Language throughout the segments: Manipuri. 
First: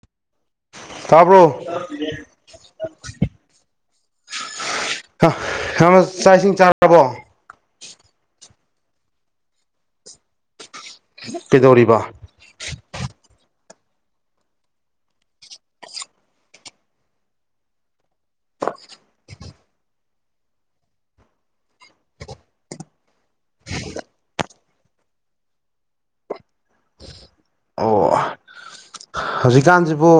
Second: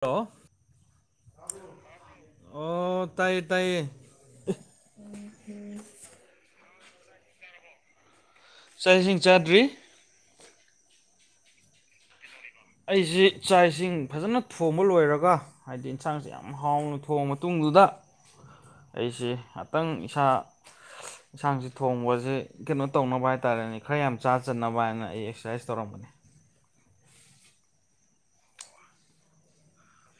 ꯍꯦꯜꯂꯣ ꯇꯥꯕ꯭ꯔꯣ ꯇꯕ꯭ꯔꯣ ꯑꯣ ꯇꯥꯏꯌꯦ ꯇꯥꯏꯌꯦ ꯍꯥꯂꯣ ꯆꯥꯛ ꯏꯁꯤꯡ ꯆꯥꯔꯕꯣ ꯆꯥꯛ ꯏꯁꯤꯡ ꯆꯥꯗ꯭ꯔꯤ ꯀꯩꯗꯧꯔꯤꯕ ꯑꯩꯖꯤ ꯆꯥꯛ ꯏꯁꯤꯡ ꯐꯖꯅ ꯊꯣꯡꯕ ꯂꯣꯏꯔꯒꯥ ꯍꯥꯏꯗꯤ ꯏꯟꯁꯥꯡꯁꯤ ꯌꯥꯝ ꯍꯥꯎꯅ ꯊꯣꯡꯉꯥ ꯃꯇꯨꯡꯗꯨꯗꯥ ꯑꯩꯁꯦ ꯉꯥꯇꯪ ꯏꯁꯥ ꯏꯟꯁꯥꯡꯁꯤ ꯊꯣꯡꯕꯖꯦ ꯀꯩꯅꯣ ꯇꯧꯅꯕ ꯍꯥꯏꯇꯥꯔꯦꯅꯦ ꯈꯔ ꯌꯥꯝ ꯆꯥ ꯆꯟꯅꯕ ꯍꯥꯏꯅ ꯑꯩ ꯑꯦꯛꯁꯔꯁꯥꯏꯁ ꯇꯧꯔꯝꯕꯅꯤ ꯑꯣ ꯍꯧꯖꯤꯛꯀꯥꯟꯁꯤꯕꯨ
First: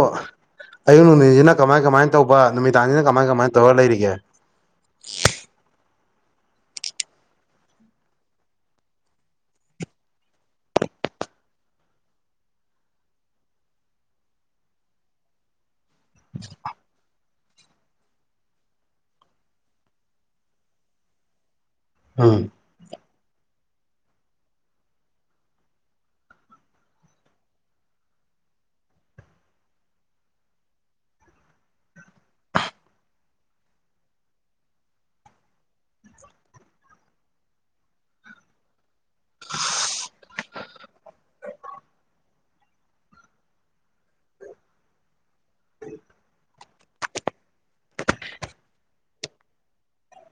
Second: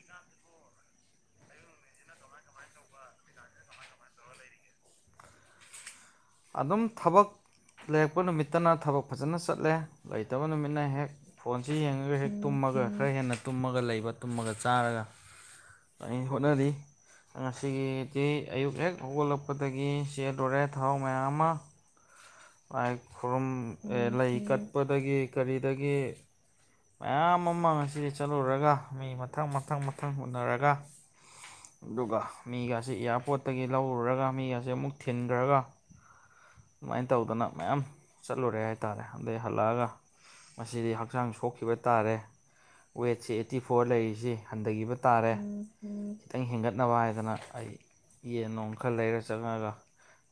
ꯑꯌꯨꯛ ꯅꯨꯡꯊꯤꯟꯖꯤꯅ ꯀꯃꯥꯏ ꯀꯃꯥꯏꯅ ꯇꯧꯕ ꯅꯨꯃꯤꯗꯥꯡꯖꯤꯅ ꯀꯃꯥꯏ ꯀꯃꯥꯏꯅ ꯇꯧꯔ ꯂꯩꯔꯤꯒꯦ ꯑꯗꯨꯝ ꯊꯕꯛ ꯂꯩꯔꯛꯄ ꯅꯨꯃꯤꯠꯇꯅ ꯊꯕꯛ ꯐꯖꯅ ꯆꯠꯂꯦ ꯂꯩꯇꯕ ꯅꯨꯃꯤꯠꯅ ꯍꯦꯛ ꯐꯣꯟꯁꯤ ꯌꯦꯡꯉꯒꯥ ꯍꯦꯛ ꯇꯨꯝꯃꯒꯥ ꯈꯔ ꯍꯦꯟꯅ ꯇꯨꯝꯃꯒꯥ ꯂꯩꯕ ꯇꯨꯝꯃꯒꯥ ꯆꯥꯔꯒꯥ ꯑꯩ ꯍꯣꯠꯅꯔꯤ ꯉꯁꯤꯒꯤꯗꯤ ꯑꯌꯨꯛ ꯍꯦꯛ ꯍꯧꯒꯠꯂꯛꯄꯗꯥꯒꯤ ꯆꯦꯜꯂꯨꯔꯦ ꯊꯥꯎ ꯃꯌꯥꯝꯃꯥ ꯎꯝ ꯃꯥꯏ ꯈꯨꯔꯨꯝ ꯂꯩ ꯀꯠꯄꯗꯒꯤ ꯀꯔꯤꯗꯒꯤ ꯃꯌꯥꯝ ꯑꯃ ꯉꯁꯤ ꯆꯠꯂꯨꯔꯒ ꯃꯤ ꯃꯊꯪ ꯃꯊꯪ ꯃꯊꯪ ꯎꯅꯔꯒ ꯑꯗꯨꯒ ꯃꯤꯒꯁꯤꯦ ꯑꯦꯌꯥꯔꯄꯣꯔꯠꯇꯒꯤ ꯂꯧꯔꯨꯔꯒ ꯃꯤꯒꯁꯤꯦ ꯑꯃꯨꯛ ꯊꯤꯟꯈ꯭ꯔꯒ ꯑꯗꯨꯃꯥꯏꯅ ꯇꯧꯗꯅ ꯃꯌꯥꯝ ꯆꯠꯂꯨꯔꯦ ꯍꯥꯏꯇꯥꯔꯦ ꯑꯗꯩ ꯍꯜꯂꯛꯑꯒ ꯃꯁꯤꯗꯤ ꯍꯛꯆꯥꯡ ꯁꯣꯛꯈꯤꯕ ꯇꯥꯔꯦ ꯋꯦꯠꯁꯤ ꯑꯩꯠꯇꯤ ꯐꯣꯔ ꯂꯩꯔꯤꯁꯤ ꯍꯟꯊꯒꯤꯕ ꯇꯥꯔꯦ ꯈꯤꯇꯪ ꯍꯦꯟꯒꯠꯅꯕ ꯍꯥꯏꯗꯅ ꯑꯩ ꯌꯦꯟ ꯅꯣꯡ ꯈꯔ ꯂꯩꯔ ꯆꯪꯉꯒꯥ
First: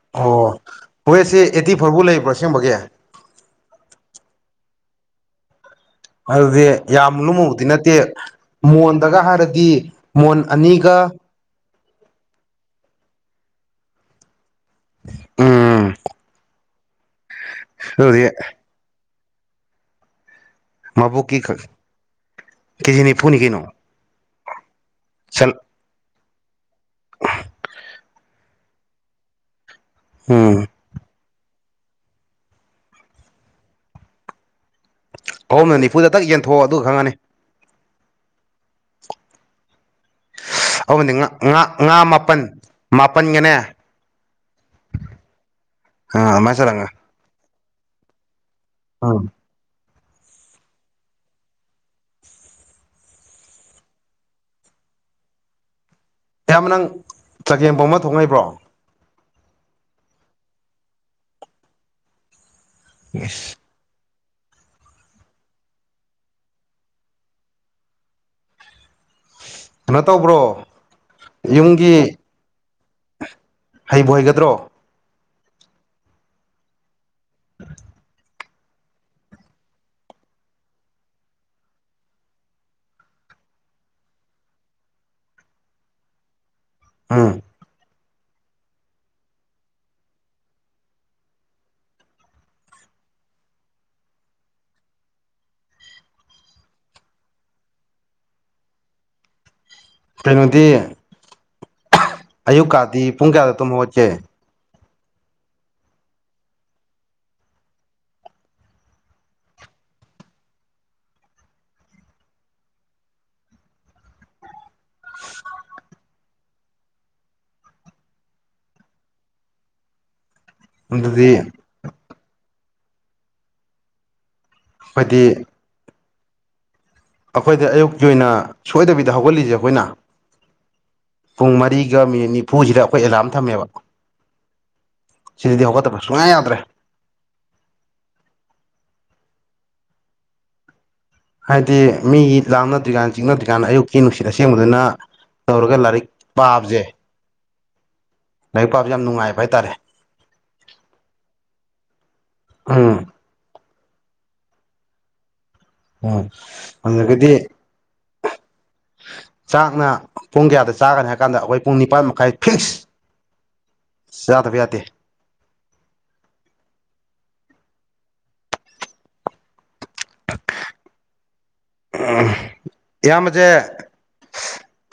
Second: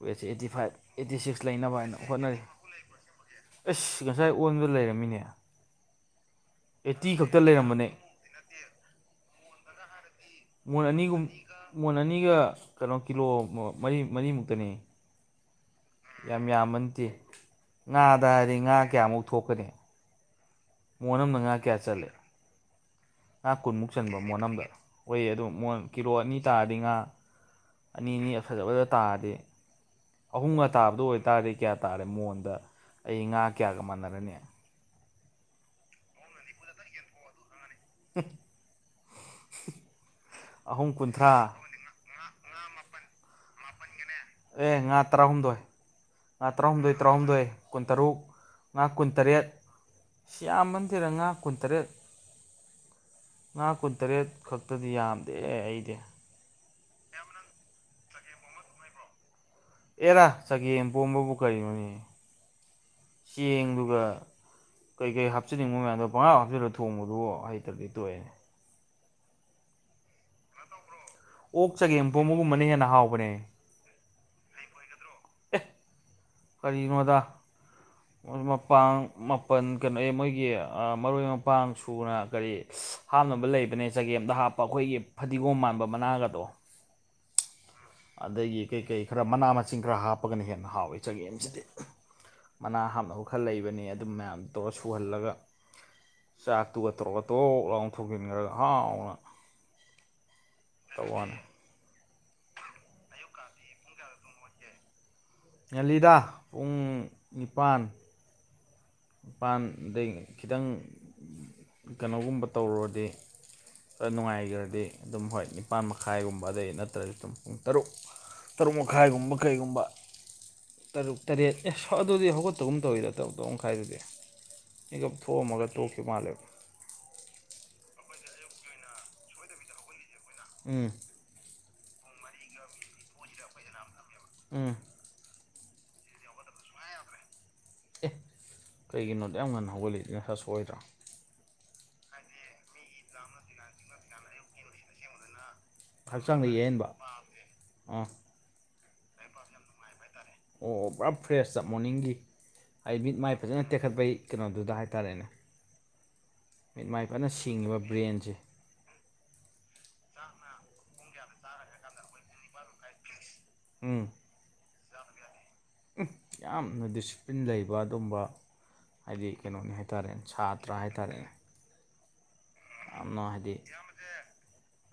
ꯋꯦꯠꯁꯦ ꯑꯩꯠꯇꯤ ꯐꯥꯏꯚ ꯑꯩꯠꯇꯤ ꯋꯦꯠꯁꯤ ꯁꯤꯛꯁ ꯑꯩꯠꯇꯤ ꯂꯩꯅꯕ ꯐꯣꯔ ꯍꯥꯏꯅ ꯐꯥꯎ ꯂꯩꯕ꯭ꯔꯥ ꯍꯣꯠꯅꯔꯤ ꯑꯁꯦꯝꯕꯒꯤ ꯑꯁ ꯉꯁꯥꯏ ꯑꯣꯟꯕꯗꯥ ꯂꯩꯔꯝꯃꯤꯅꯦ ꯑꯗꯨꯗꯤ ꯑꯩꯠꯇꯤ ꯌꯥꯝ ꯈꯛꯇ ꯂꯨꯝꯃꯨꯕꯗꯤ ꯂꯩꯔꯝꯕꯅꯦ ꯅꯠꯇꯦ ꯃꯣꯟꯗꯒꯥ ꯍꯥꯏꯔꯗꯤ ꯃꯣꯟ ꯑꯅꯤꯒꯨꯝ ꯃꯣꯟ ꯑꯅꯤꯒ ꯀꯩꯅꯣ ꯀꯤꯂꯣ ꯃꯔꯤ ꯃꯔꯤꯃꯨꯛ꯫ ꯅꯤ ꯎꯝ ꯌꯥꯝꯃꯤ ꯌꯥꯝꯟꯇ ꯉꯥꯗ ꯑꯗꯨꯗꯤ ꯍꯥꯏꯗꯤ ꯉꯥ ꯀꯌꯥꯃꯨꯛ ꯊꯣꯛꯀꯅꯤ ꯃꯣꯟ ꯃꯥꯕꯨ ꯑꯃꯗ ꯀ ꯉꯥ ꯀꯌꯥ ꯆꯜꯂꯦ ꯀꯖꯤꯅꯤ ꯉꯥ ꯀꯨꯟꯃꯨꯛ ꯆꯟꯕ ꯃꯣ ꯑꯃꯗ ꯑꯣꯏꯌꯦ ꯑꯗꯨ ꯁꯜ ꯀꯤꯂꯣ ꯑꯅꯤ ꯇꯥꯔꯗꯤ ꯉꯥ ꯑꯅꯤ ꯑꯅꯤ ꯐꯖꯕꯗ ꯇꯥꯔꯗꯤ ꯑꯍꯨꯝꯒ ꯎꯝ ꯇꯥꯕꯗ ꯑꯣꯏꯇꯥꯔꯗꯤ ꯀꯌꯥ ꯇꯥꯔꯦ ꯃꯉꯣꯟꯗ ꯑꯩ ꯉꯥ ꯀꯌꯥꯒ ꯃꯥꯟꯅꯔꯅꯤ ꯑꯍꯨꯝꯅ ꯅꯤꯐꯨꯗ ꯊꯛ ꯌꯦꯟꯊꯣꯛ ꯑꯗꯨꯒ ꯈꯪꯉꯅꯤ ꯑꯠ ꯑꯗꯨ ꯉꯥ ꯉꯥ ꯃꯥꯄꯜ ꯃꯥꯄꯟꯒꯅꯦ ꯑꯦ ꯉꯥ ꯇꯔꯥꯍꯨꯝꯗꯣꯏ ꯉꯥ ꯑꯗꯨꯃꯥꯏꯅ ꯆꯠꯂꯒ ꯇꯔꯥꯍꯨꯝꯗꯣꯏ ꯇꯔꯥꯍꯨꯝꯗꯣꯏ ꯀꯨꯟꯇꯔꯨꯛ ꯉꯥ ꯎꯝ ꯀꯨꯟꯇꯔꯦꯠ ꯁꯤ ꯌꯥꯝꯃꯟꯗꯔ ꯉꯥ ꯀꯨꯟꯇꯔꯦꯠ ꯉꯥ ꯀꯨꯟꯇꯔꯦꯠ ꯈꯛꯇꯗꯤ ꯌꯥꯝꯗꯦ ꯑꯩꯗꯤ ꯑꯌꯥꯝꯕ ꯅꯪ ꯆꯒꯦꯝꯕꯣ ꯑꯃ ꯊꯣꯛꯉꯛꯏꯕ꯭ꯔꯣ ꯑꯦꯔꯥ ꯆꯒꯦꯝ ꯄꯣꯝꯕꯕꯨ ꯀꯅꯤ ꯆ ꯌꯦꯁ ꯌꯦꯡꯂꯗꯨꯒ ꯀꯩꯀꯩ ꯍꯥꯞꯆꯤꯟꯅꯤꯡꯕ ꯃꯌꯥꯝꯗꯣ ꯄꯪꯒꯥꯞ ꯍꯥꯞꯆꯜꯂꯒ ꯊꯣꯡꯕꯗꯨꯕꯨ ꯍꯩꯇ꯭ꯔꯗꯤ ꯇꯣꯛꯑꯦ꯫ ꯀꯩꯅꯣ ꯇꯧꯕ꯭ꯔꯣ ꯑꯣꯛ ꯆꯒꯦꯕꯣ ꯃꯒꯨꯝꯕꯅ ꯍꯦꯟꯅ ꯍꯥꯎꯕꯅꯦ ꯍꯩꯕ ꯍꯩꯒꯗ꯭ꯔꯣ ꯀꯔꯤꯅ ꯑꯣꯗꯥ [inaudible] ꯃꯄꯥꯡ ꯃꯥꯄꯜ ꯀꯩꯅꯣ ꯑꯦ ꯃꯣꯏꯒꯤ ꯃꯔꯣꯏ ꯃꯄꯥꯡ ꯁꯨꯅ ꯀꯔꯤ ꯍꯥꯞꯅꯕ ꯂꯩꯕꯅꯦ ꯆꯒꯦꯝꯗ ꯍꯥꯞꯄ ꯑꯩꯈꯣꯏꯒꯤ ꯐꯗꯤꯒꯣꯝ ꯃꯥꯟꯕ ꯃꯅꯥꯒꯗꯣ꯫ ꯑꯥ ꯑꯗꯒꯤ ꯀꯩ ꯀꯩ ꯈꯔ ꯃꯅꯥ ꯃꯁꯤꯡ ꯈꯔ ꯍꯥꯞꯄꯒꯅ ꯍꯦꯟꯅ ꯍꯥꯎꯏꯦ ꯆꯒꯦꯝꯁꯤꯗꯤ ꯃꯅꯥ ꯍꯥꯞꯅꯕ ꯈꯔ ꯂꯩꯕꯅꯤ ꯑꯗꯨꯝ ꯃꯌꯥꯝꯗꯨ ꯇꯧꯔꯒ ꯁꯨꯍꯜꯂꯒ ꯆꯥꯛꯇꯨꯒ ꯇꯔꯣꯛ ꯑꯇꯣꯛ ꯂꯥꯎ ꯊꯣꯛꯖꯤꯟꯈ꯭ꯔꯒ ꯍꯥꯎꯅ ꯀꯩꯅꯣꯗꯤ ꯇꯧꯋꯥꯅꯤ ꯑꯌꯨꯛꯀꯗꯤ ꯄꯨꯡ ꯀꯌꯥꯗ ꯇ ꯍꯧꯣꯠꯀꯦ ꯉꯂꯤꯗꯥ ꯄꯨꯡ ꯅꯤꯄꯥꯟ ꯃꯄꯥꯟꯗꯩ ꯈꯤꯇꯪ ꯀꯩꯅꯣꯒꯨꯝꯕ ꯇꯧꯔꯨꯔꯗꯤ ꯈꯔ ꯅꯨꯡꯉꯥꯏꯈ꯭ꯔꯗꯤ ꯑꯗꯨꯝ ꯍꯣꯏ ꯅꯤꯄꯥꯥꯟ ꯃꯈꯥꯏꯒꯨꯝꯕ ꯑꯗꯩ ꯅꯠꯇ꯭ꯔꯗꯤ ꯑꯗꯨꯝ ꯄꯨꯡ ꯇꯔꯨꯛ ꯇꯔꯨꯛ ꯃꯈꯥꯏꯒꯨꯝꯕ ꯀꯩꯒꯨꯝꯕ ꯇꯔꯨꯛ ꯑꯗꯨꯗꯤ ꯇꯔꯦꯠ ꯑꯦ ꯑꯗꯨꯗꯤ ꯍꯧꯒꯠꯇꯒꯨꯝ ꯇꯧꯋꯤꯗ ꯇꯔꯨꯛ ꯇꯔ ꯃꯈꯥꯏꯗꯨꯗꯤ ꯍꯤꯛ ꯑꯞ ꯑꯩꯈꯣꯏꯗꯤ ꯊꯣꯛꯑꯝꯃꯒ ꯇꯣꯛꯈꯤꯕ ꯃꯥꯜꯂꯦꯕ ꯑꯩꯈꯣꯏꯗ ꯑꯌꯨꯛꯀꯤ ꯑꯣꯏꯅ ꯁꯣꯏꯗꯕꯤꯗ ꯍꯧꯒꯠꯂꯤꯁꯦ ꯑꯩꯈꯣꯏꯅ ꯎꯝ ꯄꯨꯡ ꯃꯔꯤꯒ ꯃꯤꯅꯤꯠ ꯅꯤꯐꯨꯁꯤꯗ ꯑꯩꯈꯣꯏ ꯑꯦꯂꯥꯝ ꯊꯝꯃꯦꯕ ꯎꯝ ꯁꯤꯗꯤ ꯍꯧꯒꯠꯇꯕ ꯁꯨꯡꯌꯥ ꯌꯥꯗ꯭ꯔꯦ ꯑꯦ ꯀꯩꯒꯤꯅꯣ ꯑꯗꯨꯛꯌꯥꯝ ꯉꯟꯅ ꯍꯧꯒꯠꯂꯤꯗꯤ ꯅꯁꯥ ꯁꯣꯛ ꯑꯣꯏꯗ꯭ꯔꯥ ꯍꯥꯏꯗꯤ ꯃꯤ ꯂꯥꯞꯅꯗ꯭ꯔꯤꯀꯥꯟ ꯆꯤꯛꯅꯗ꯭ꯔꯤꯀꯥꯟ ꯑꯌꯨꯛꯀꯤ ꯅꯨꯡꯁꯤꯠ ꯑꯁꯦꯡꯕꯗꯨꯅ ꯇꯧꯔꯒ ꯂꯥꯏꯔꯤꯛ ꯄꯥꯕꯖꯦ ꯑꯣ ꯂꯥꯏꯛ ꯄꯕꯖꯦ ꯌꯥꯝ ꯅꯨꯡꯉꯥꯏꯕ ꯍꯥꯏꯇꯥꯔꯦ ꯑꯣ ꯑꯣ ꯄꯨꯔꯥ ꯐ꯭ꯔꯦꯁ ꯇ ꯃꯣꯔꯅꯤꯡꯒꯤ ꯎꯝ ꯑꯩ ꯃꯤꯠ ꯃꯥꯏ ꯐꯖꯅ ꯇꯦꯛꯈꯠꯄꯒꯤ ꯀꯩꯅꯣꯗꯨꯗ ꯍꯥꯏꯇꯥꯔꯦꯅꯦ ꯎꯝ ꯃꯤꯠ ꯃꯥꯏ ꯐꯖꯅ ꯑꯗꯨꯒꯗꯤ ꯕ꯭ꯔꯦꯟꯁꯦ ꯆꯥꯛꯅ ꯄꯨꯡ ꯀꯌꯥꯗ ꯆꯥꯒꯅꯤ ꯍꯥꯏꯕ ꯀꯥꯟꯗ ꯑꯩꯈꯣꯏ ꯄꯨꯡ ꯅꯤꯄꯥꯟ ꯃꯈꯥꯏ ꯐꯤꯛꯁ ꯎꯝ ꯌꯥꯗꯕꯌꯥꯇ ꯌꯥꯝꯅ ꯗꯤꯁꯤꯄ꯭ꯂꯤꯟ ꯂꯩꯕ ꯑꯗꯨꯒꯝꯕ ꯍꯥꯏꯗꯤ ꯀꯩꯅꯣꯅꯤ ꯍꯥꯏꯇꯥꯔꯦꯅꯦ ꯁꯥꯇ꯭ꯔ ꯍꯥꯏꯇꯥꯔꯦꯅꯦ ꯑ ꯌꯥꯝꯅ ꯍꯥꯏꯗꯤ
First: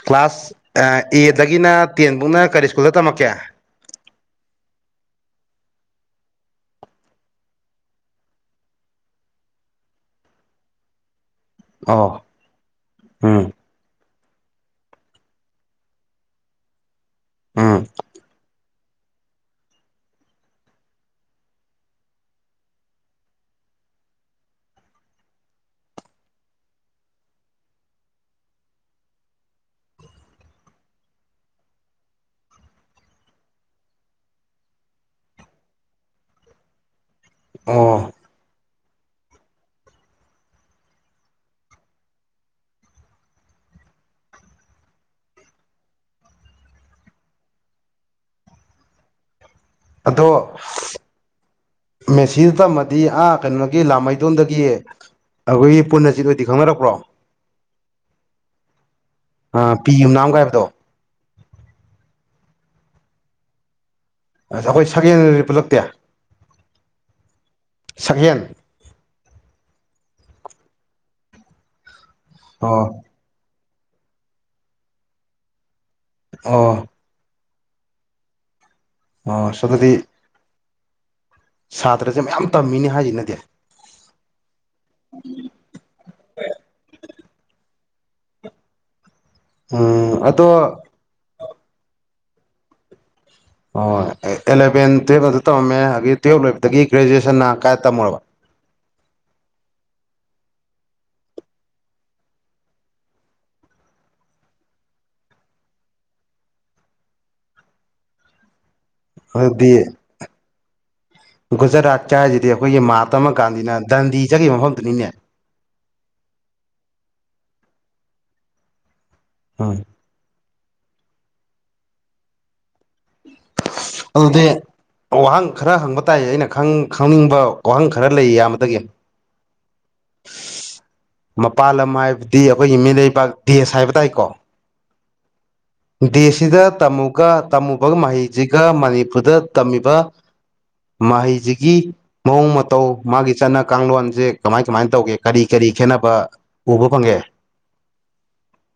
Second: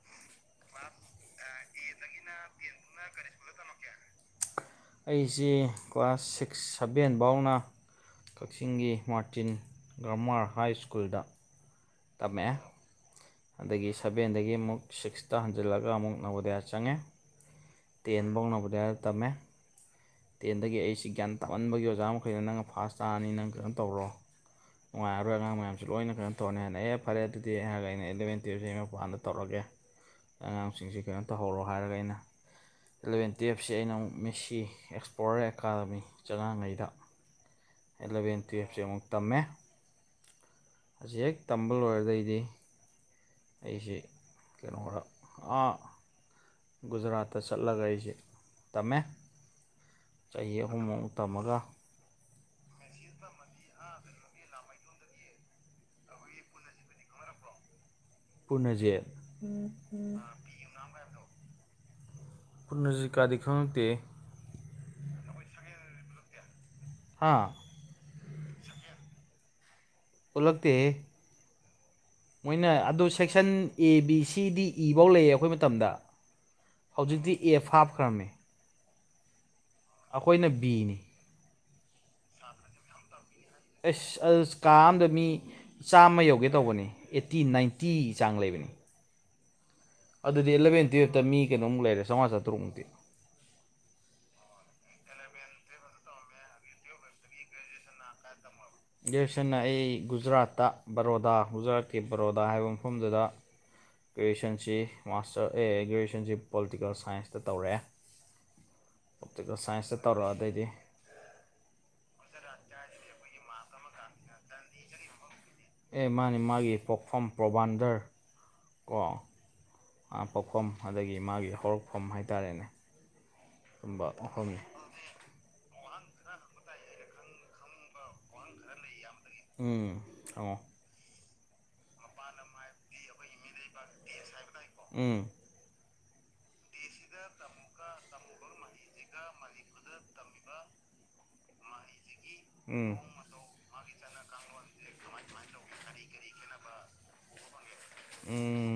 ꯀ꯭ꯂꯥꯁ ꯑꯦꯗꯒꯤꯅ ꯇꯦꯟꯐꯧꯅ ꯀꯔꯤ ꯁ꯭ꯀꯨꯜꯗ ꯇꯝꯃꯛꯀꯦ ꯑꯩꯁꯤ ꯀ꯭ꯂꯥꯁ ꯁꯤꯛꯁ ꯁꯚꯦꯟ ꯕꯥꯎꯅ ꯀꯛꯆꯤꯡꯒꯤ ꯃꯥꯔꯇꯤꯟ ꯒ꯭ꯔꯃꯥꯔ ꯍꯥꯏ ꯁ꯭ꯀꯨꯜꯗ ꯑꯣ ꯇꯝꯃꯛꯑꯦ ꯎꯝ ꯑꯗꯒꯤ ꯁꯕꯦꯟꯗꯒꯤ ꯑꯃꯨꯛ ꯁꯤꯛꯁꯇ ꯍꯟꯖꯜꯂꯒ ꯑꯃꯨꯛ ꯅꯕꯣꯗꯌꯥ ꯆꯪꯉꯦ ꯎꯝ ꯇꯦꯟꯕꯧ ꯅꯦꯕꯣꯗꯤꯌꯥꯗ ꯇꯝꯃꯦ ꯇꯦꯟꯗꯒꯤ ꯑꯩꯁꯤ ꯒ꯭ꯌꯥꯟ ꯇꯥꯃꯟꯕꯒꯤ ꯑꯣꯖꯥ ꯃꯈꯩꯩꯅ ꯅꯪꯅ ꯐꯥꯥꯁ ꯇꯥꯔꯅꯤ ꯅꯪ ꯀꯩꯅꯣ ꯇꯧꯔꯣ ꯉꯥꯏꯔꯣꯏ ꯑꯉꯥꯡ ꯃꯌꯥꯝꯖꯦ ꯂꯣꯏꯅ ꯀꯩꯅꯣ ꯇꯧꯔꯅꯤ ꯍꯥꯏꯅ ꯑꯦ ꯐꯔꯦ ꯑꯗꯨꯗꯤ ꯍꯥꯢꯔꯒ ꯑꯩꯅ ꯑꯦꯂꯕꯦꯟ ꯇꯨꯌꯦꯞꯁꯦ ꯃꯄꯥꯟꯗ ꯇꯧꯔꯒꯦ ꯑꯉꯥꯡꯁꯤꯡꯁꯦ ꯀꯩꯅꯣ ꯇꯧꯍꯧꯔꯣ ꯍꯥꯏꯔꯒ ꯑꯩꯅ ꯏꯂꯚꯦꯟ ꯇꯨꯌꯦꯞꯁꯦ ꯑꯩꯅ ꯑꯃꯨꯛ ꯃꯦꯁꯤ ꯑꯦꯛꯁꯄ꯭ꯂꯣꯔ ꯑꯦꯀꯥꯗꯃꯤ ꯆꯉꯥꯡꯒꯩꯗ ꯑꯣ ꯑꯦꯂꯚꯦꯟ ꯇꯨꯌꯦꯞꯁꯦ ꯑꯃꯨꯛ ꯇꯝꯃꯦ ꯃꯁꯤ ꯍꯦꯛ ꯇꯝꯕ ꯂꯣꯏꯔꯗꯩꯗꯤ ꯑꯩꯁꯤ ꯀꯩꯅꯣꯔ ꯑ ꯒꯨꯖꯔꯥꯠꯇ ꯆꯠꯂꯒ ꯑꯩꯖꯦ ꯇꯝꯃꯦ ꯑꯗꯣ ꯆꯍꯤ ꯑꯍꯨꯝ ꯃꯨꯛ ꯇꯝꯃꯒ ꯃꯦꯁꯤꯗ ꯇꯝꯃꯗꯤ ꯑꯥ ꯀꯩꯅꯣꯒꯤ ꯂꯥꯃꯩꯗꯣꯟꯗꯒꯤ ꯑꯩꯈꯣꯏꯒꯤ ꯄꯨꯟꯅꯖꯤꯠ ꯍꯣꯏꯗꯤ ꯈꯪꯅꯔꯛꯄ꯭ꯔꯣ ꯄꯨꯔꯅꯖꯤꯠ ꯑꯥ ꯄꯤ ꯌꯨꯝꯅꯥꯝꯒ ꯍꯥꯏꯕꯗꯣ ꯄꯨꯟꯅꯖꯤꯠ ꯀꯥꯗꯤ ꯈꯪꯉꯛꯇꯦꯍꯦ ꯑꯁ ꯑꯩꯈꯣꯏ ꯁꯀꯦꯟ [unintelligible] ꯄꯨꯜꯂꯛꯇꯦ ꯍꯥꯥ ꯁꯛꯍꯦꯟ ꯄꯨꯜꯂꯛꯇꯦꯍꯦ ꯃꯣꯏꯅ ꯑꯣ ꯑꯗꯨ ꯁꯦꯛꯁꯟ ꯑꯦ ꯕꯤ ꯁꯤ ꯗꯤ ꯏꯚꯧ ꯂꯩꯌꯦ ꯑꯩꯈꯣꯏ ꯃꯇꯝꯗ ꯑꯣ ꯍꯧꯖꯤꯛꯇꯤ ꯑꯦꯐ ꯍꯥꯞꯈ꯭ꯔꯝꯃꯤ ꯑꯣꯁ ꯑꯗꯨꯗꯤ ꯑꯩꯈꯣꯏꯅ ꯕꯤꯅꯤ ꯁꯥꯇ꯭ꯔꯁꯦ ꯃꯌꯥꯝ ꯇꯝꯃꯤꯅꯦ ꯍꯥꯏꯁꯤꯅꯗꯤ ꯑꯩꯁ ꯑꯗꯨ ꯀꯥ ꯑꯃꯗ ꯃꯤ ꯆꯥꯝꯃ ꯌꯧꯒꯦ ꯇꯧꯕꯅꯤ ꯑꯦꯠꯇꯤ ꯅꯥꯏꯟꯇꯤ ꯆꯥꯡ ꯂꯩꯕꯅꯤ ꯎꯝ ꯑꯗꯣ ꯑꯗꯨꯗꯤ ꯑꯦꯂꯕꯦꯟ ꯇꯨꯌꯦꯞꯇ ꯃꯤ ꯀꯣꯨꯛ ꯂꯩꯔꯦꯥꯝꯉ ꯆꯥꯇꯨꯛꯃꯨꯛꯇꯤ ꯍꯣꯏ ꯍꯣꯏ ꯑꯦꯂꯕꯦꯟ ꯇꯨꯌꯦꯞ ꯑꯇ ꯇꯧꯝꯃꯦ ꯑꯗꯒꯤ ꯇꯨꯌꯦꯜꯞ ꯂꯣꯏꯕꯗꯒꯤ ꯒ꯭ꯔꯦꯖꯨꯑꯦꯁꯟꯅ ꯀꯥꯏ ꯇꯝꯃꯨꯔꯕ ꯗꯔꯁꯟꯅ ꯑꯩ ꯒꯨꯖꯔꯥꯠꯇ ꯕꯔꯣꯗꯥ ꯒꯨꯖꯔꯥꯠꯀꯤ ꯕꯔꯣꯗꯥ ꯍꯥꯏꯕ ꯃꯐꯝꯗꯨꯗ ꯒ꯭ꯔꯦꯖꯨꯌꯦꯁꯟꯁꯤ ꯃꯥꯁꯇꯔ ꯑꯦ ꯒ꯭ꯔꯦꯖꯨꯋꯌꯦꯁꯟꯁꯤ ꯄꯣꯂꯤꯇꯤꯀꯦꯜ ꯁꯥꯏꯟꯁꯇ ꯇꯧꯔꯛꯦ ꯑꯣꯞꯇꯤꯀꯦꯜ ꯁꯥꯏꯟꯁꯇ ꯇꯧꯔꯛꯑ ꯑꯗꯩꯗꯤ ꯒꯨꯖꯔꯥꯠ ꯆ ꯍꯥꯏꯁꯤꯗꯤ ꯑꯩꯈꯣꯏꯒꯤ ꯃꯍꯥꯇꯃꯥ ꯒꯥꯟꯙꯤꯅ ꯗꯟꯗꯤ ꯆꯠꯈꯤꯕ ꯃꯐꯝꯗꯨꯅꯤꯅꯦ ꯑꯦ ꯃꯥꯅꯦ ꯃꯥꯒꯤ ꯄꯣꯛꯐꯝ ꯄ꯭ꯔꯣꯕꯥꯟꯗꯔ ꯀꯣ [inaudible] ꯑ ꯄꯣꯛꯐꯝ ꯑꯗꯒꯤ ꯃꯥꯒꯤ ꯍꯧꯔꯛꯐꯝ ꯍꯥꯏꯇꯥꯔꯦꯅꯦ ꯁꯨꯝꯕ ꯑꯗꯨꯗꯤ ꯃꯐꯝꯅꯤ ꯋꯥꯍꯪ ꯈꯔ ꯍꯪꯕ ꯇꯥꯏ ꯑꯩꯅ ꯈꯪ ꯈꯪꯅꯤꯡꯕ ꯋꯥꯍꯪ ꯈꯔ ꯂꯩꯌꯦ ꯢꯌꯥꯝꯕꯗꯒꯤ ꯎꯝ ꯍꯪꯉꯣ ꯃꯄꯥꯥꯟ ꯂꯝ ꯍꯥꯏꯕꯗꯤ ꯑꯩꯈꯣꯏꯒꯤ ꯃꯤꯔꯩꯕ ꯗꯦꯁ ꯍꯥꯏꯕ ꯇꯥꯏꯀꯣ ꯎꯝ ꯗꯦꯁꯁꯤꯗ ꯇꯝꯃꯨꯒ ꯇꯝꯃꯨꯕ ꯃꯍꯩꯁꯤꯒ ꯃꯅꯤꯄꯨꯔꯗ ꯇꯝꯃꯤꯕ ꯃꯍꯩꯁꯤꯒꯤ ꯃꯑꯣꯡ ꯃꯇꯧ ꯎꯝ ꯃꯥꯒꯤ ꯆꯠꯅ ꯀꯥꯡꯂꯣꯟꯁꯦ ꯀꯃꯥꯏ ꯀꯃꯥꯏꯅ ꯇꯧꯒꯦ ꯀꯔꯤ ꯀꯔꯤ ꯈꯦꯠꯅꯕ ꯎꯕ ꯐꯪꯉꯦ ꯎꯝ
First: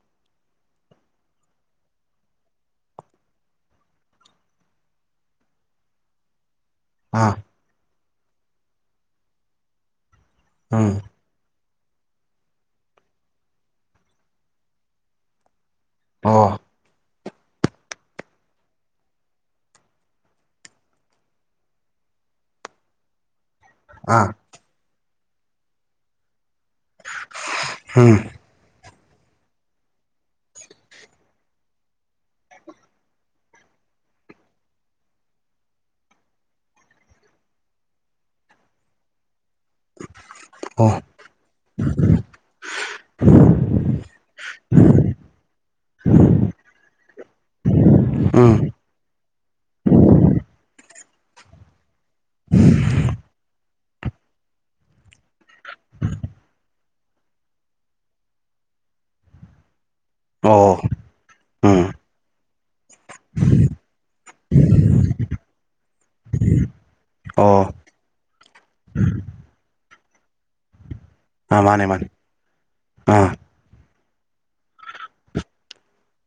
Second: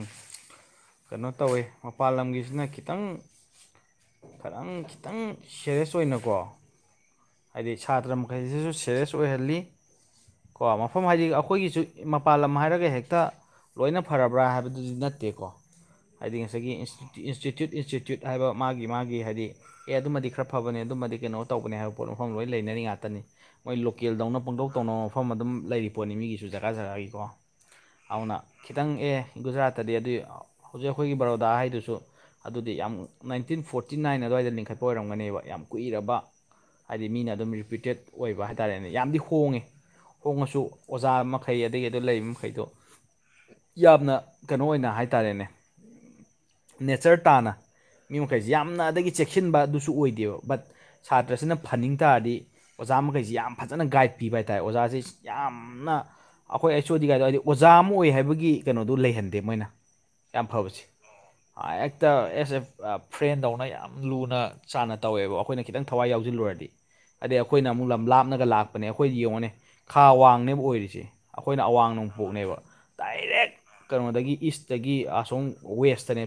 ꯀꯩꯅꯣ ꯇꯧꯋꯦ ꯃꯄꯥꯟ ꯂꯝꯒꯤꯁꯤꯅ ꯈꯤꯇꯪ ꯈꯔꯪ ꯈꯤꯇꯪ ꯁꯦꯔꯌꯁ ꯑꯣꯏꯅꯀꯣ ꯑꯥ ꯍꯥꯏꯗꯤ ꯁꯥꯇ꯭ꯔ ꯃꯈꯩꯁꯤꯁꯨ ꯁꯦꯔꯤꯌꯁ ꯑꯣꯏꯍꯜꯂꯤ ꯀꯣ ꯎꯝ ꯃꯐꯝ ꯍꯥꯏꯗꯤ ꯑꯩꯈꯣꯏꯒꯤꯁꯨ ꯃꯄꯥꯥꯟ ꯂꯝ ꯍꯥꯏꯔꯒ ꯍꯦꯛꯇ ꯂꯣꯏꯅ ꯐꯔꯕ꯭ꯔꯥ ꯍꯥꯏꯕꯗꯨꯗꯤ ꯅꯠꯇꯦꯀꯣ ꯍꯥꯏꯗꯤ ꯑꯣ ꯉꯁꯥꯏꯒꯤ ꯏꯟꯁꯇꯤꯇ꯭ꯌꯨꯠ ꯏꯟꯁꯇꯤꯇ꯭ꯌꯨꯠ ꯍꯥꯏꯕ ꯃꯥꯒꯤ ꯃꯥꯒꯤ ꯍꯥꯏꯗꯤ ꯑꯦ ꯑꯗꯨꯃꯗꯤ ꯈꯔ ꯐꯕꯅꯦ ꯑꯗꯨꯃꯗꯤ ꯀꯩꯅꯣ ꯇꯧꯕꯅꯦ ꯍꯥꯏꯕ ꯄꯣꯠ ꯃꯐꯝ ꯂꯣꯏ ꯂꯩꯅꯔꯤ ꯉꯥꯛꯇꯅꯤ ꯃꯣꯏ ꯑꯥ ꯂꯣꯀꯦꯜꯗꯧꯅ ꯄꯪꯗꯧ ꯇꯧꯅꯕ ꯃꯐꯝ ꯑꯗꯨꯝ ꯂꯩꯔꯤ ꯄꯣꯠꯅꯤ ꯃꯤꯒꯤ ꯨ ꯖꯒꯥ ꯖꯒꯥꯒꯤꯀꯣ ꯎꯝ ꯑꯗꯨꯅ ꯈꯤꯇꯪ ꯑꯦ ꯒꯨꯖꯔꯥꯠꯇꯗꯤ ꯑꯗꯨꯏ ꯍꯧꯖꯤꯛ ꯑꯩꯈꯣꯏꯒꯤ ꯕꯔꯣꯗꯥ ꯍꯥꯏꯗꯨꯁꯨ ꯑꯗꯨꯗꯤ ꯌꯥꯝ ꯅꯥꯏꯟꯇꯤꯟ ꯐꯣꯔꯇꯤ ꯅꯥꯏꯟ ꯑꯗꯨꯋꯥꯏꯗ ꯂꯤꯡꯈꯠꯄ ꯑꯣꯏꯔꯝꯒꯅꯦꯕ ꯌꯥꯝ ꯀꯨꯏꯔꯕ ꯍꯥꯏꯗꯤ ꯃꯤꯅ ꯑꯗꯨꯝ ꯔꯤꯄꯤꯇꯦꯠ ꯑꯣꯏꯕ ꯍꯥꯏꯇꯥꯔꯦꯅꯦ ꯌꯥꯝꯗꯤ ꯍꯣꯡꯉꯦ ꯍꯣꯡꯉꯁꯨ ꯑꯣ ꯑꯣꯖꯥ ꯃꯈꯩ ꯑꯗꯒꯤ ꯑꯗꯨ ꯂꯩ ꯃꯈꯩꯗꯣ ꯌꯥꯝꯅ ꯀꯩꯅꯣ ꯑꯣꯏꯅ ꯍꯥꯏꯇꯥꯔꯦꯅꯦ ꯅꯦꯆꯔ ꯇꯥꯅ ꯃꯤ ꯃꯈꯩꯁꯤꯦ ꯎꯝ ꯌꯥꯝꯅ ꯑꯗꯒꯤ ꯆꯦꯛꯁꯤꯟꯕ ꯑꯗꯨꯁꯨ ꯑꯣꯏꯗꯦꯕ ꯕꯠ ꯁꯥꯇ꯭ꯔꯁꯤꯅ ꯐꯟꯅꯤꯡ ꯇꯥꯔꯗꯤ ꯑꯣꯖꯥ ꯃꯈꯩꯁꯤ ꯌꯥꯝ ꯐꯖꯅ ꯒꯥꯏꯗ ꯄꯤꯕ ꯍꯥꯏꯇꯥꯔꯦ ꯑꯣꯖꯥꯁꯤ ꯌꯥꯝꯅ ꯑꯩꯈꯣꯏ ꯑꯩꯆ ꯑꯣꯗꯤ ꯀꯥꯏꯗꯧꯋꯥꯏꯗꯤ ꯑꯣꯖꯥ ꯑꯃ ꯑꯣꯏ ꯍꯥꯏꯕꯒꯤ ꯀꯩꯅꯣꯗꯨꯣ ꯂꯩꯍꯟꯗꯦ ꯃꯣꯏꯅ ꯌꯥꯝ ꯑꯣ ꯐꯕꯁꯤ ꯎꯝ ꯍꯦꯛꯇ ꯑꯦꯁ ꯑꯦ ꯐ꯭ꯔꯦꯟꯗꯧꯅ ꯌꯥꯝ ꯂꯨꯅ ꯆꯥꯟꯅ ꯇꯧꯋꯦꯕ ꯑꯩꯈꯣꯏꯅ ꯈꯤꯇꯪ ꯊꯋꯥꯏ ꯌꯥꯎꯁꯤꯜꯂꯨꯔꯗꯤ ꯑꯗꯩ ꯑꯩꯈꯣꯏꯅ ꯑꯣ ꯑꯃꯨꯛ ꯂꯝ ꯂꯥꯞꯅꯒ ꯂꯥꯛꯄꯅꯦ ꯑꯩꯈꯣꯏ ꯌꯦꯡꯉꯣꯅꯦ ꯈꯥ ꯋꯥꯡꯅꯦꯕ ꯑꯣꯏꯔꯤꯁꯦ ꯑꯥ ꯑꯩꯈꯣꯏꯅ ꯃꯥꯅꯦ ꯑꯋꯥꯡ ꯃꯥꯅꯦ ꯅꯣꯡꯄꯣꯛꯅꯦꯕ ꯑꯥ ꯗꯥꯏꯔꯦꯛ ꯀꯩꯅꯣꯗꯒꯤ ꯏꯁꯇꯒꯤ ꯑꯁꯣꯝ ꯋꯦꯁꯇꯅꯦ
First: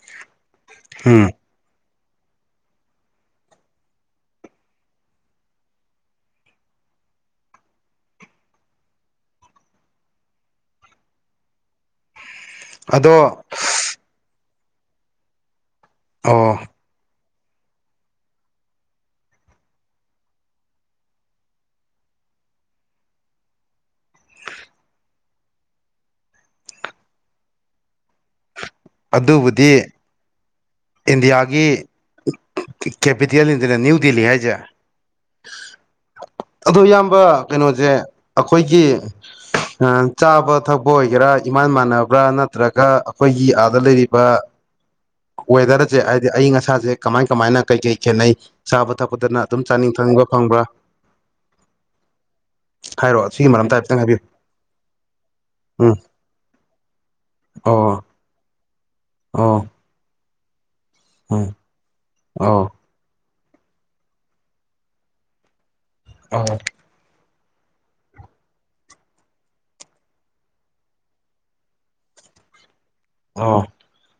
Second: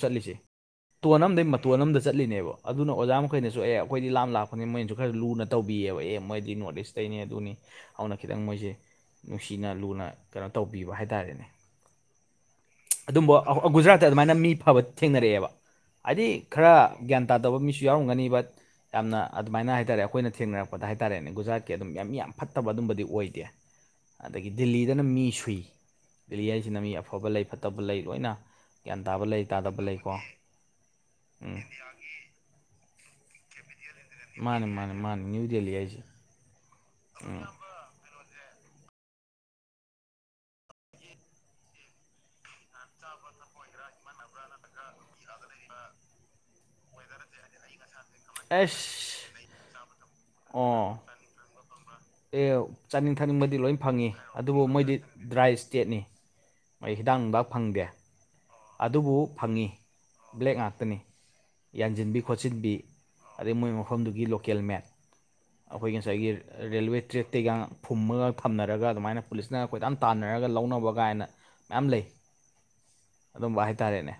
ꯆꯠꯂꯤꯁꯦ ꯎꯝ ꯇꯣꯟꯅꯝꯗꯩ ꯇꯣꯟ ꯑꯃꯗ ꯆꯠꯂꯤꯅꯦꯕ ꯑꯗꯨꯅ ꯑꯣꯖꯥ ꯃꯈꯩꯅꯁꯨ ꯑꯦ ꯑꯩꯈꯣꯏꯗꯤ ꯂꯥꯝ ꯂꯥꯛꯄꯅꯤ ꯃꯣꯏꯅꯁꯨ ꯈꯔ ꯂꯨꯅ ꯇꯧꯕꯤꯌꯦꯕ ꯑꯦ ꯃꯣꯏꯗꯤ ꯅꯣꯔꯠ ꯏꯁ ꯑꯇꯩꯅꯦ ꯑꯗꯨꯅꯤ ꯍꯧꯅ ꯈꯤꯇꯪ ꯃꯣꯏꯁꯦ ꯅꯨꯡꯁꯤꯅ ꯂꯨꯅ ꯀꯩꯅꯣ ꯇꯧꯕꯤꯕ ꯍꯥꯏꯇꯥꯔꯦꯅꯦ [inaudible] ꯑꯗꯣ ꯑꯗꯨꯝꯕ ꯒꯨꯖꯔꯥꯠꯇ ꯑꯗꯨꯃꯥꯏꯅ ꯃꯤ ꯐꯕ ꯊꯦꯡꯅꯔꯛꯑꯦꯕ ꯍꯥꯏꯗꯤ ꯑꯣ ꯈꯔ ꯒ꯭ꯌꯥꯟ ꯇꯥꯗꯕ ꯃꯤꯁꯨ ꯌꯥꯎꯔꯝꯒꯅꯦꯕ ꯌꯥꯝꯅ ꯑꯗꯨꯃꯥꯏꯅ ꯍꯥꯏꯇꯥꯔꯦ ꯑꯩꯈꯣꯏꯅ ꯊꯦꯡꯅꯔꯛꯄꯗ ꯍꯥꯏꯇꯥꯔꯦꯅꯦ ꯒꯨꯖꯔꯥꯠꯀꯤ ꯑꯗꯨꯝ ꯌꯥꯝ ꯌꯥꯝ ꯐꯠꯇꯕ ꯑꯗꯨꯝꯕꯗꯤ ꯑꯣꯏꯗꯦ ꯑꯗꯒꯤ ꯗꯤꯜꯂꯤꯗꯅ ꯃꯤ ꯁꯨꯏ ꯗꯤꯜꯂꯤ ꯍꯥꯏꯁꯤꯅ ꯃꯤ ꯑꯐꯕ ꯂꯩ ꯐꯠꯇꯕ ꯂꯩ ꯂꯣꯏꯅ ꯒ꯭ꯌꯥꯟ ꯇꯥꯕ ꯂꯩ ꯇꯥꯗꯕ ꯑꯗꯨꯕꯨꯗꯤ ꯂꯩꯀꯣ ꯎꯝ ꯏꯟꯗꯤꯌꯥꯒꯤ ꯀꯦꯄꯤꯇꯦꯜ ꯅꯤꯗꯅ ꯅ꯭ꯌꯨ ꯗꯦꯜꯂꯤ ꯍꯥꯏꯁꯦ ꯃꯥꯅꯤ ꯃꯥꯅꯤ ꯃꯥꯅꯤ ꯅ꯭ꯌꯨ ꯗꯦꯜꯂꯤ ꯍꯥꯏꯁꯦ ꯑꯗꯣ ꯏꯌꯥꯝꯕ ꯀꯩꯅꯣꯁꯦ ꯑꯩꯈꯣꯏꯒꯤ ꯆꯥꯕ ꯊꯛꯄ ꯑꯣꯏꯒꯦꯔꯥ ꯏꯃꯥꯟ ꯃꯥꯟꯅꯕ꯭ꯔꯥ ꯅ ꯅꯠꯇ꯭ꯔꯒ ꯑꯩꯈꯣꯏꯒꯤ ꯑꯥꯗ ꯂꯩꯔꯤꯕ ꯋꯦꯗꯔꯖꯦ ꯍꯥꯏꯗꯤ ꯑꯏꯪ ꯑꯁꯥꯁꯦ ꯀꯃꯥꯏ ꯀꯃꯥꯏꯅ ꯀꯩ ꯀꯩ ꯈꯦꯠꯅꯩ ꯆꯥꯕ ꯊꯛꯄꯗꯅ ꯑꯗꯨꯝ ꯆꯥꯅꯤꯡ ꯊꯛꯅꯤꯡꯕ ꯐꯪꯕ꯭ꯔꯥ ꯑꯥ ꯑꯦ ꯆꯥꯅꯤꯡ ꯍꯥꯏꯔꯣ ꯁꯤꯒꯤ ꯊꯛꯅꯤꯡꯕꯗꯤ ꯂꯣꯏ ꯃꯔꯝꯗ ꯍꯥꯏꯐꯦꯠꯇꯪ ꯐꯪꯉꯤ ꯍꯥꯏꯕꯤꯌꯨ ꯑꯗꯨꯕꯨ ꯃꯣꯏꯗꯤ ꯗ꯭ꯔꯥꯏ ꯎꯝ ꯏꯁꯇꯦꯠꯅꯤ꯫ ꯃꯣꯏ ꯍꯤꯗꯥꯛ ꯅꯨꯡꯗꯥꯛ ꯐꯪꯗꯦ꯫ ꯑꯣ ꯑꯗꯨꯕꯨ ꯑꯣ ꯐꯪꯉꯤ ꯕ꯭ꯂꯦꯛ ꯉꯥꯛꯇꯅꯤ ꯎꯝ ꯌꯥꯟꯁꯤꯟꯕꯤ ꯑꯣ ꯈꯣꯠꯆꯤꯟꯕꯤ ꯑꯗꯩ ꯃꯣꯏ ꯃꯐꯝꯗꯨꯒꯤ ꯂꯣꯀꯦꯜ ꯃꯦꯠ ꯑꯩꯈꯣꯏꯒꯤ ꯉꯁꯥꯏꯒꯤ ꯑꯣ ꯔꯦꯜꯋꯦ ꯇ꯭ꯔꯦꯛꯇꯩꯒꯅ ꯐꯨꯝꯃꯒ ꯊꯝꯅꯔꯒ ꯑꯗꯨꯃꯥꯏꯅ ꯄꯨꯂꯤꯁꯅ ꯈꯣꯏꯇꯥꯟ ꯇꯥꯟꯅꯔꯒ ꯂꯧꯅꯕ ꯀꯥꯏꯅ꯫ ꯃ ꯂꯩ ꯑꯗꯨꯝꯕ ꯑꯣ ꯍꯥꯏꯇꯥꯔꯦꯅꯦ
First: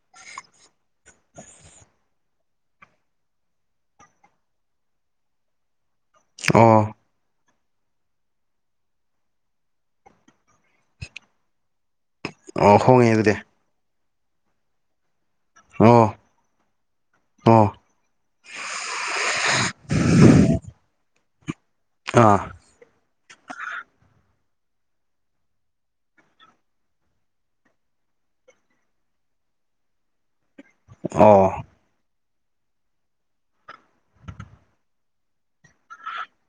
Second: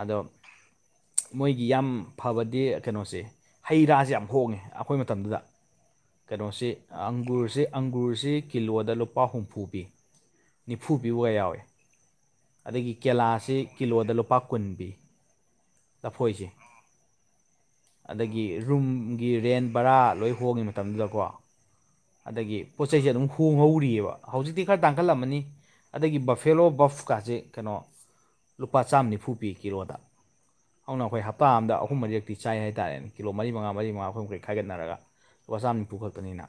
ꯑꯗꯣ ꯃꯣꯏꯒꯤ ꯌꯥꯝ ꯐꯕꯗꯤ ꯀꯩꯅꯣꯁꯦ ꯍꯩ ꯔꯥꯖꯦ ꯌꯥꯝ ꯍꯣꯡꯉꯦ ꯑꯩꯈꯣꯏ ꯃꯇꯝꯗꯨꯗ ꯀꯩꯅꯣꯁꯤ꯫ ꯑꯣ ꯑꯪꯒꯨꯔꯁꯤ ꯑꯪꯒꯨꯔꯁꯤ ꯀꯤꯂꯣꯗ ꯂꯨꯄꯥ ꯍꯨꯝꯐꯨ ꯄꯤ꯫ ꯅꯤꯐꯨ ꯄꯤꯕꯒ ꯌꯥꯎꯋꯦ ꯑꯣ ꯍꯣꯏ ꯑꯗꯨꯗꯤ꯫ ꯁꯤ ꯀꯤꯂꯣꯗ ꯂꯨꯄꯥ ꯀꯨꯟ ꯄꯤ꯫ ꯑꯣ ꯈꯣꯏꯁꯦ꯫ ꯑꯣ ꯑꯗꯒꯤ ꯔꯨꯝꯒꯤ ꯔꯦꯟ ꯕꯔꯥ ꯂꯣꯏ ꯍꯣꯡꯉꯤ ꯃꯇꯝꯗꯨꯗꯀꯣ꯫ ꯑꯥ ꯑꯗꯒꯤ ꯄꯣꯠ ꯆꯩꯩꯁꯦ ꯑꯗꯨꯝ ꯍꯣꯡꯍꯧꯔꯤꯑꯕ ꯍꯧꯖꯤꯛꯇꯤ ꯈꯔ ꯇꯥꯡꯈꯠꯂꯝꯃꯅꯤ ꯑꯗꯒꯤ ꯕꯐꯦꯂꯣ ꯕꯐꯀꯥꯁꯦ ꯀꯩꯅꯣ ꯂꯨꯄꯥ ꯆꯥꯝꯃ ꯅꯤꯐꯨ ꯄꯤ ꯀꯤꯂꯣꯗ ꯑꯗꯨꯅ ꯑꯩꯈꯣꯏ ꯍꯞꯇꯥ ꯑ ꯑꯣ ꯑꯃꯗ ꯑꯍꯨꯝ ꯃꯔꯤ ꯇꯤ ꯆꯥꯏ ꯍꯥꯏꯇꯥꯔꯦꯅꯦ ꯀꯤꯂꯣ ꯃꯔꯤ ꯃꯉꯥ ꯃꯔꯤ ꯃꯉꯥ ꯑꯩꯈꯣꯏ ꯃꯈꯩ ꯈꯥꯏꯒꯠꯅꯔꯒ ꯂꯨꯄꯥ ꯆꯥꯝ ꯅꯤꯐꯨ ꯈꯛꯇꯅꯤꯅ꯫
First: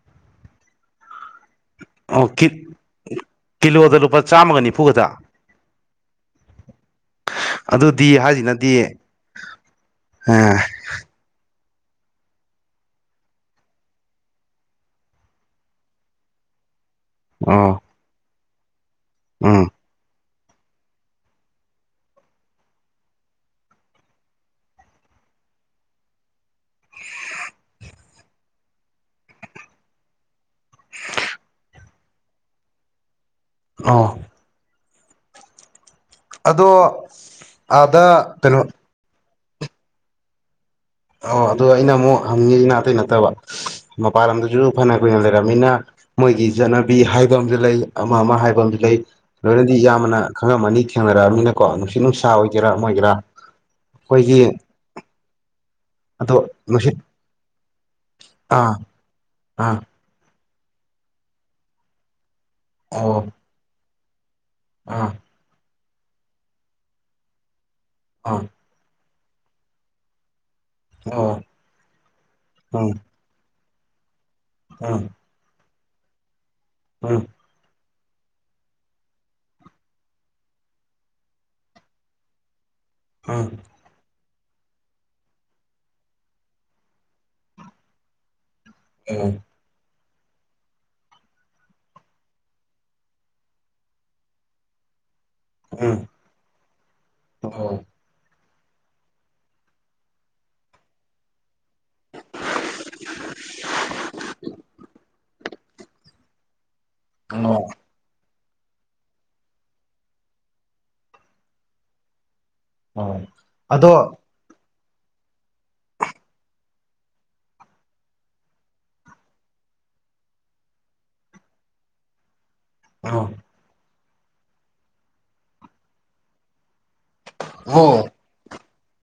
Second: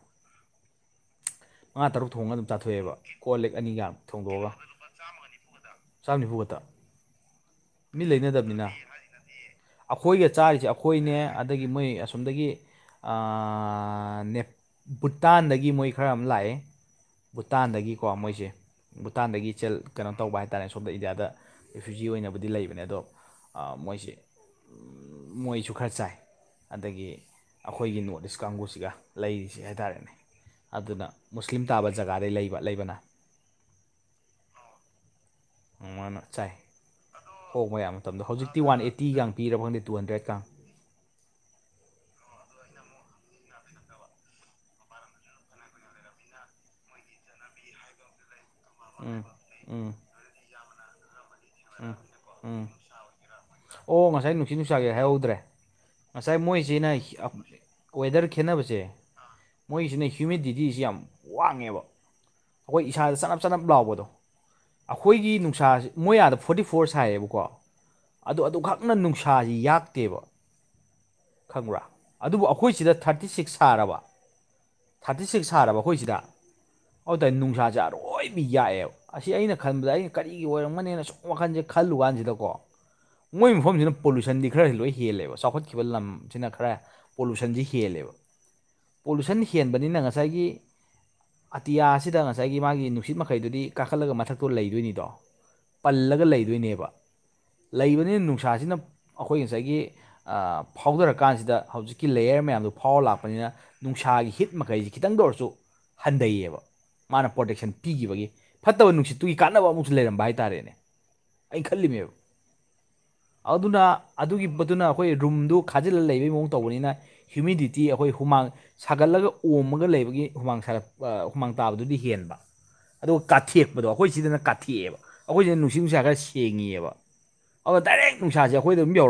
ꯃꯉꯥ ꯇꯔꯨꯛ ꯑꯣ ꯊꯣꯡꯉꯒ ꯑꯗꯨꯝ ꯀꯤ ꯆꯥꯊꯣꯛꯑꯦꯕ ꯀꯣꯜ ꯂꯦꯛ ꯑꯅꯤꯒ ꯀꯤꯂꯣꯗ ꯂꯨꯄꯥ ꯊꯣꯡꯗꯣꯛꯑꯒ ꯆꯥꯝꯃꯒ ꯅꯤꯐꯨ ꯈꯛꯇ ꯆꯥꯝ ꯅꯤꯐꯨꯒꯛꯇ ꯃꯤ ꯑꯗꯨꯗꯤ ꯂꯩꯅꯗꯕꯅꯤꯅ ꯍꯥꯏꯁꯤꯅꯗꯤ ꯑꯩꯈꯣꯏꯒ ꯆꯥꯔꯤꯁꯦ ꯑꯥ ꯑꯩꯈꯣꯏꯅꯦ ꯑꯗꯒꯤ ꯃꯣꯏ ꯑꯁꯣꯝꯗꯒꯤ ꯚꯨꯇꯥꯟꯗꯒꯤ ꯃꯣꯏ ꯈꯔ ꯑꯃ ꯂꯥꯛꯑꯦ ꯑꯣ ꯚꯨꯇꯥꯟꯗꯒꯤꯀꯣ ꯃꯣꯏꯁꯦ ꯚꯨꯇꯥꯟꯗꯒꯤ ꯎꯝ ꯀꯩꯅꯣ ꯇꯧꯕ ꯍꯥꯏꯔꯦ ꯇꯥꯏꯝꯁ ꯑꯣꯐ ꯗ ꯏꯟꯗꯤꯌꯥꯗ ꯔꯤꯐ꯭ꯌꯨꯖꯤ ꯑꯣꯏꯅꯕꯨꯗꯤ ꯂꯩꯕꯅꯦ ꯑꯗꯣ ꯃꯣꯏꯁꯦ ꯃꯣꯏꯁꯨ ꯈꯔ ꯆꯥꯏ꯫ ꯑꯗꯒꯤ ꯑꯩꯈꯣꯏꯒꯤ ꯅꯣꯔꯠ ꯏꯁ ꯀꯥꯡꯕꯨꯁꯤꯒ ꯂꯩꯔꯤꯁꯤ ꯍꯥꯏꯇꯥꯔꯦꯅꯦ ꯑꯗꯨꯅ ꯃꯨꯁꯂꯤꯝ ꯇꯥꯕ ꯖꯒꯥꯗꯩ ꯂꯩꯕ ꯂꯩꯕꯅ ꯑꯣ ꯃꯥꯅ ꯆꯥꯏ ꯑꯗꯣ ꯍꯣꯡꯉꯦ ꯌꯥꯝ ꯃꯇꯝꯗꯣ ꯑꯥꯗ ꯍꯧꯖꯤꯛꯇꯤ ꯀꯩꯅꯣ ꯋꯥꯟ ꯑꯥꯏꯇꯤ ꯆꯥꯡ ꯄꯤꯔꯕ ꯈꯪꯗꯦ ꯇꯨ ꯍꯟꯗ꯭ꯔꯦꯠ ꯒ꯭ꯥꯔꯝ꯫ ꯑꯣ ꯑꯗꯣ ꯑꯩꯅ ꯑꯃꯨꯛ ꯍꯪꯉꯤꯁꯤꯅꯥ ꯑꯇꯩ ꯅꯠꯇꯕ ꯃꯄꯥꯟ ꯂꯝꯗꯁꯨ ꯐꯅ ꯀꯨꯏꯅ ꯂꯩꯔꯝꯅꯤꯅ꯫ ꯃꯣꯏꯒꯤ ꯆꯠꯅꯕꯤ ꯍꯥꯏꯕ ꯑꯃꯗꯤ ꯂꯩ ꯑꯃ ꯑꯃ ꯍꯥꯏꯕ ꯑꯝ꯫ ꯂꯩ ꯂꯣꯏꯅꯗꯤ ꯎꯝ ꯌꯥꯝꯕꯅ ꯈꯪꯉꯝꯃꯅꯤ ꯊꯦꯡꯅꯔꯛꯑꯕꯃꯤꯅꯀꯣ ꯅꯨꯡꯁꯤꯠ ꯅꯨꯡꯁꯥ ꯎꯝ ꯑꯣꯏꯒꯦꯔꯥ ꯑꯣꯏꯒꯦꯔꯥ ꯑꯣ ꯉꯁꯥꯏ ꯑꯩꯈꯣꯏꯒꯤ ꯅꯨꯡꯁꯤꯠ ꯅꯨꯡꯁꯥꯒꯤ ꯍꯥꯏꯍꯧꯗ꯭ꯔꯦ ꯑꯗꯣ ꯉꯁꯥꯏ ꯃꯣꯏꯁꯤꯅ ꯅꯨꯡꯁꯤꯠ ꯋꯦꯗꯔ ꯑꯥ ꯈꯦꯠꯅꯕꯁꯦ ꯑꯥ ꯃꯣꯏꯁꯤꯅ꯫ ꯍ꯭ꯌꯨꯃꯤꯗꯤꯇꯤꯁꯤ ꯌꯥꯝ ꯋꯥꯡꯉꯦꯕ ꯑꯩꯈꯣꯏ ꯏꯁꯥꯗ ꯑꯣ ꯆꯅꯞ ꯆꯅꯞ ꯂꯥꯎꯕꯗꯣ ꯑꯩꯈꯣꯏꯒꯤ ꯅꯨꯡꯁꯥꯁꯦ ꯃꯣꯏ ꯑꯥꯗ ꯐꯣꯔꯇꯤ ꯐꯣꯔ ꯁꯥꯏꯌꯦꯕꯀꯣ ꯑꯗꯨ ꯑꯗꯣ ꯑꯗꯨꯈꯛ꯫ ꯌꯥꯝꯅ ꯅꯨꯡꯁꯥꯁꯤ ꯌꯥꯛꯇꯦꯕ ꯈꯪꯕ꯭ꯔꯥ ꯑꯗꯨꯕꯨ ꯑꯩꯈꯣꯏꯁꯤꯗ ꯊꯔ꯫ ꯊꯥꯔꯇꯤ ꯁꯤꯛꯁ ꯁꯥꯔꯕ꯫ ꯑꯣ ꯊꯥꯔꯇꯤ ꯁꯤꯛꯁ ꯁꯥꯔꯕ ꯑꯩꯈꯣꯏꯁꯤꯗ ꯑꯗꯨꯗꯤ ꯅꯨꯡꯁꯥꯥꯁꯦ꯫ ꯌꯥꯏꯑꯦꯕ ꯑꯁꯤ ꯑꯩꯅ ꯈꯟꯕꯗ ꯑꯩꯅ ꯀꯔꯤꯒꯤ ꯑꯣꯏꯔꯝꯒꯅꯦꯅ ꯁꯨꯝ ꯋꯥꯈꯜꯁꯦ ꯈꯜꯂꯨ ꯀꯥꯟꯁꯤꯗꯀꯣ꯫ ꯃꯣꯏ ꯃꯐꯝꯁꯤꯅ꯫ ꯄꯣꯂꯨꯁꯟꯗꯤ ꯈꯔ ꯂꯣꯏ ꯍꯦꯜꯂꯦꯕ ꯆꯥꯎꯈꯠꯈꯤꯕ ꯂꯝꯁꯤꯅ ꯈꯔ ꯄꯣꯂꯨꯁꯟꯁꯤ ꯍꯦꯜꯂꯦꯕ꯫ ꯄꯣꯂꯨꯁꯟ ꯑꯣ ꯍꯦꯟꯕꯅꯤꯅ ꯉꯁꯥꯏꯒꯤ ꯑꯇꯤꯌꯥ ꯑꯁꯤꯗ ꯉꯁꯥꯏꯒꯤ ꯃꯥꯒꯤ ꯅꯨ꯫ ꯁꯤꯠ ꯃꯈꯩꯗꯨꯗꯤ ꯀꯥꯈꯠꯂꯒ ꯃꯊꯛꯇꯣ ꯂꯩꯗꯣꯏꯅꯤꯗꯣ ꯄꯜꯂꯒ ꯂꯩꯗꯣꯏꯅꯦꯕ ꯂꯩꯕ꯫ ꯑꯅ ꯅꯨꯡꯁꯥꯁꯤꯅ ꯑꯩꯈꯣꯏ ꯉꯁꯥꯏꯒꯤ ꯐꯥꯎꯗꯔꯀꯥꯟꯁꯤꯗ ꯍꯧꯖꯤꯛꯀꯤ ꯂꯦꯌꯔ ꯃꯌꯥꯝꯗꯨ ꯐꯥꯎꯔ ꯂꯥꯛꯄꯅꯤꯅ ꯅꯨꯡꯁꯥꯒꯤ ꯍꯤꯠ ꯃꯈꯩꯁꯤ ꯈꯤꯇꯪꯗ ꯑꯣꯏꯔꯁꯨ ꯍꯟꯗꯩꯕ ꯃꯥꯅ ꯄ꯭ꯔꯣꯇꯦꯛꯁꯟ꯫ ꯄꯤꯈꯤꯕꯒꯤ ꯐꯠꯇꯕ ꯅꯨꯡꯁꯤꯠꯇꯨꯒꯤ ꯀꯥꯟꯅꯕ ꯑꯃꯁꯨꯁꯨ ꯂꯩꯔꯝꯕ ꯍꯥꯏꯇꯥꯔꯦꯅꯦ ꯑꯩꯅ ꯈꯜꯂꯤꯅꯦꯕ ꯑꯗꯨꯅ ꯑꯗꯨꯒꯤ ꯃꯗꯨꯅ ꯑꯩꯈꯣꯏ ꯔꯨꯝꯗꯨ ꯈꯥꯖꯤꯜꯂ ꯂꯩꯕ ꯩ ꯃꯑꯣꯡ ꯇꯧꯕꯅꯤꯅ ꯍ꯭ꯌꯨꯃꯤꯗꯤꯇꯤ ꯑꯩꯈꯣꯏ ꯍꯨꯃꯥꯡ ꯁꯥꯒꯠꯂꯒ ꯑꯣꯝꯃꯒ ꯂꯩꯕꯒꯤ ꯍꯨꯃꯥꯡ ꯁꯥꯒꯠ ꯑ ꯍꯨꯃꯥꯡ ꯇꯥꯕꯗꯨꯗꯤ ꯍꯦꯟꯕ ꯑꯗꯨꯒ ꯀꯥꯊꯦꯛꯄꯗꯣ ꯑꯩꯈꯣꯏ ꯁꯤꯗꯅ ꯀꯥꯊꯦꯛꯑꯦꯕ ꯑꯩꯈꯣꯏꯁꯤꯗꯅ ꯅꯨꯡꯁꯤꯠ ꯅꯨꯡꯁꯥ ꯈꯔ ꯁꯦꯡꯉꯤꯌꯦꯕ ꯑꯣ ꯗꯥꯏꯔꯦꯛ ꯅꯨꯡꯁꯥꯁꯦ ꯑꯈꯣꯏꯗ ꯑꯗꯨꯝ ꯌꯧꯔꯦ__